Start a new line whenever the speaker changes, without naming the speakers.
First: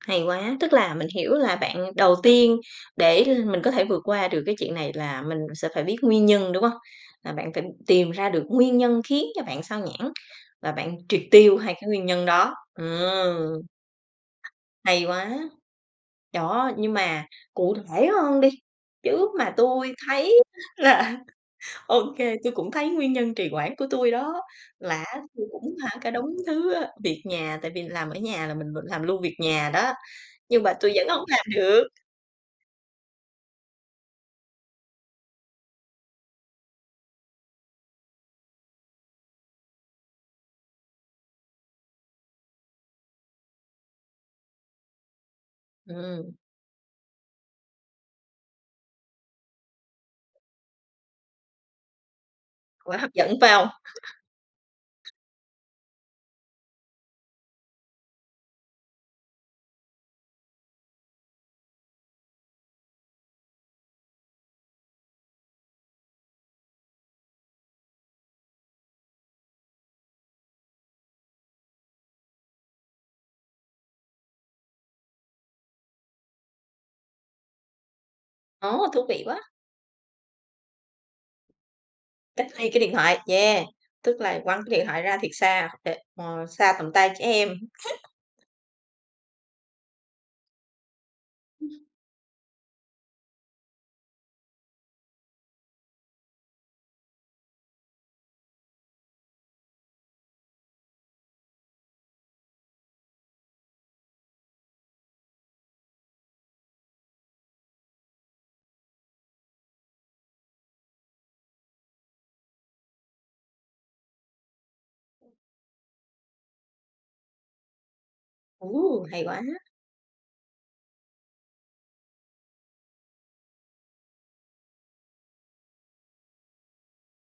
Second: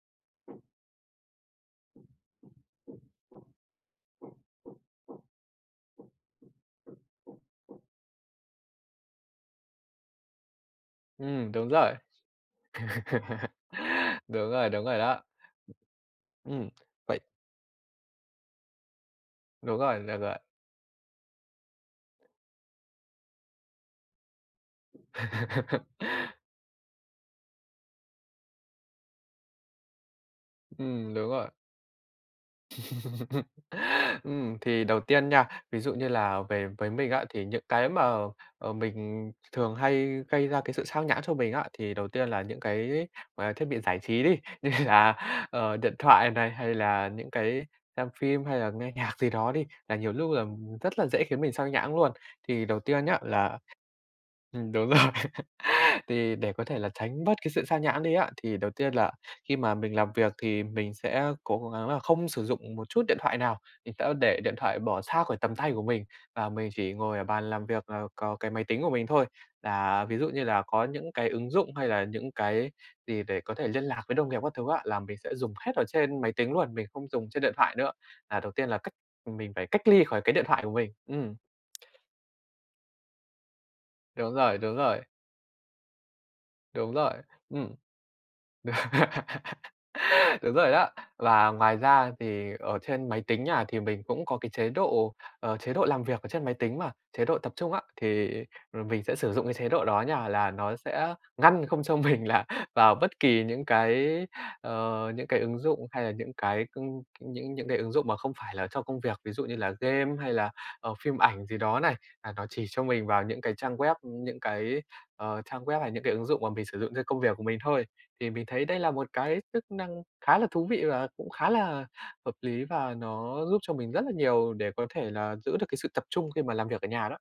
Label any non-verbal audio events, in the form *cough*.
Hay quá. Tức là mình hiểu là bạn đầu tiên, để l mình có thể vượt qua được cái chuyện này là mình sẽ phải biết nguyên nhân, đúng hông? Là bạn phải tìm ra được nguyên nhân khiến cho bạn xao nhãng, và bạn triệt
Ừm,
tiêu
đúng
2 cái
rồi.
nguyên nhân đó, ừm.
*laughs* Đúng rồi, đúng rồi
Hay
đó.
quá!
Ừm.
Đó, nhưng
Vậy
mà cụ thể hơn đi. Chứ mà
Đúng
tui
rồi, được rồi.
thấy là ô kê, tui cũng thấy nguyên nhân trì hoãn của tui đó, là á tui cũng
*laughs*
hả, cả đống thứ á việc nhà, tại vì làm ở nhà là mình v làm luôn việc nhà đó, nhưng mà tui vẫn
Ừm,
hông
đúng
làm
rồi.
được.
*laughs* Ừm, thì đầu tiên nha, ví dụ như là về với mình á thì những cái mà, ờ, mình th thường hay gây ra cái sự sao nhãng cho mình á thì đầu tiên là những cái, à, thiết bị giải trí đi, như là, ờ, điện thoại
Ừm.
này, hay là những cái xem phim, hay là nghe nhạc gì đó đi, là nhiều lúc là rất là dễ khiến mình sao nhãng luôn. Thì đầu
Quá
tiên
hấp
nhá
dẫn, phải
là
hông?
ừm, đúng rồi,
*laughs*
thì để có thể là tránh bớt cái sự sao nhãng đi á thì đầu tiên là khi mà mình làm việc thì mình sẽ cố gắng là không sử dụng một chút điện thoại nào. Mình sẽ để điện thoại bỏ xa khỏi tầm tay của mình và mình chỉ ngồi ở bàn làm việc là có cái máy tính của mình thôi. Là ví dụ như là có những cái ứng dụng hay là những cái gì để có thể liên lạc với đồng nghiệp các thứ á là mình sẽ dùng hết ở trên máy tính luôn, mình không dùng trên điện thoại nữa. Là đầu tiên là
Ồ,
cách
thú vị
ừm,
quá!
mình phải cách ly khỏi cái điện thoại của mình, ừm.
Cách ly cái điện thoại, yeah. Tức
Đúng
là
rồi,
quăng
đúng
cái điện
rồi.
thoại ra thiệt xa, đ ờ, xa tầm
Đúng
tay
rồi,
trẻ em.
ừm.
*chuckles*
*laughs* Đúng rồi đó. Và ngoài
Ưm.
ra thì ở trên máy tính nha thì mình cũng có cái chế độ, ờ, chế độ làm việc ở trên máy tính mà, chế độ tập trung á. Thì, ừm, mình sẽ sử dụng cái chế độ đó nha, là nó sẽ ngăn không cho mình là vào bất kỳ những cái, ờ, những cái ứng dụng hay là những cái, cưng những những cái ứng dụng mà không phải là cho công việc, ví dụ như là game hay là, ờ, phim ảnh gì đó này. À, nó chỉ cho mình vào những cái trang web, ưm, những cái, ờ, trang web hay những cái ứng dụng mà mình sử dụng cho công việc của mình thôi. Thì mình thấy đây là
Ồ,
một
hay quá!
cái chức năng khá là thú vị và cũng khá là hợp lý, và nó giúp cho mình rất là nhiều để có thể là giữ được cái sự tập trung khi mà làm việc ở nhà đó.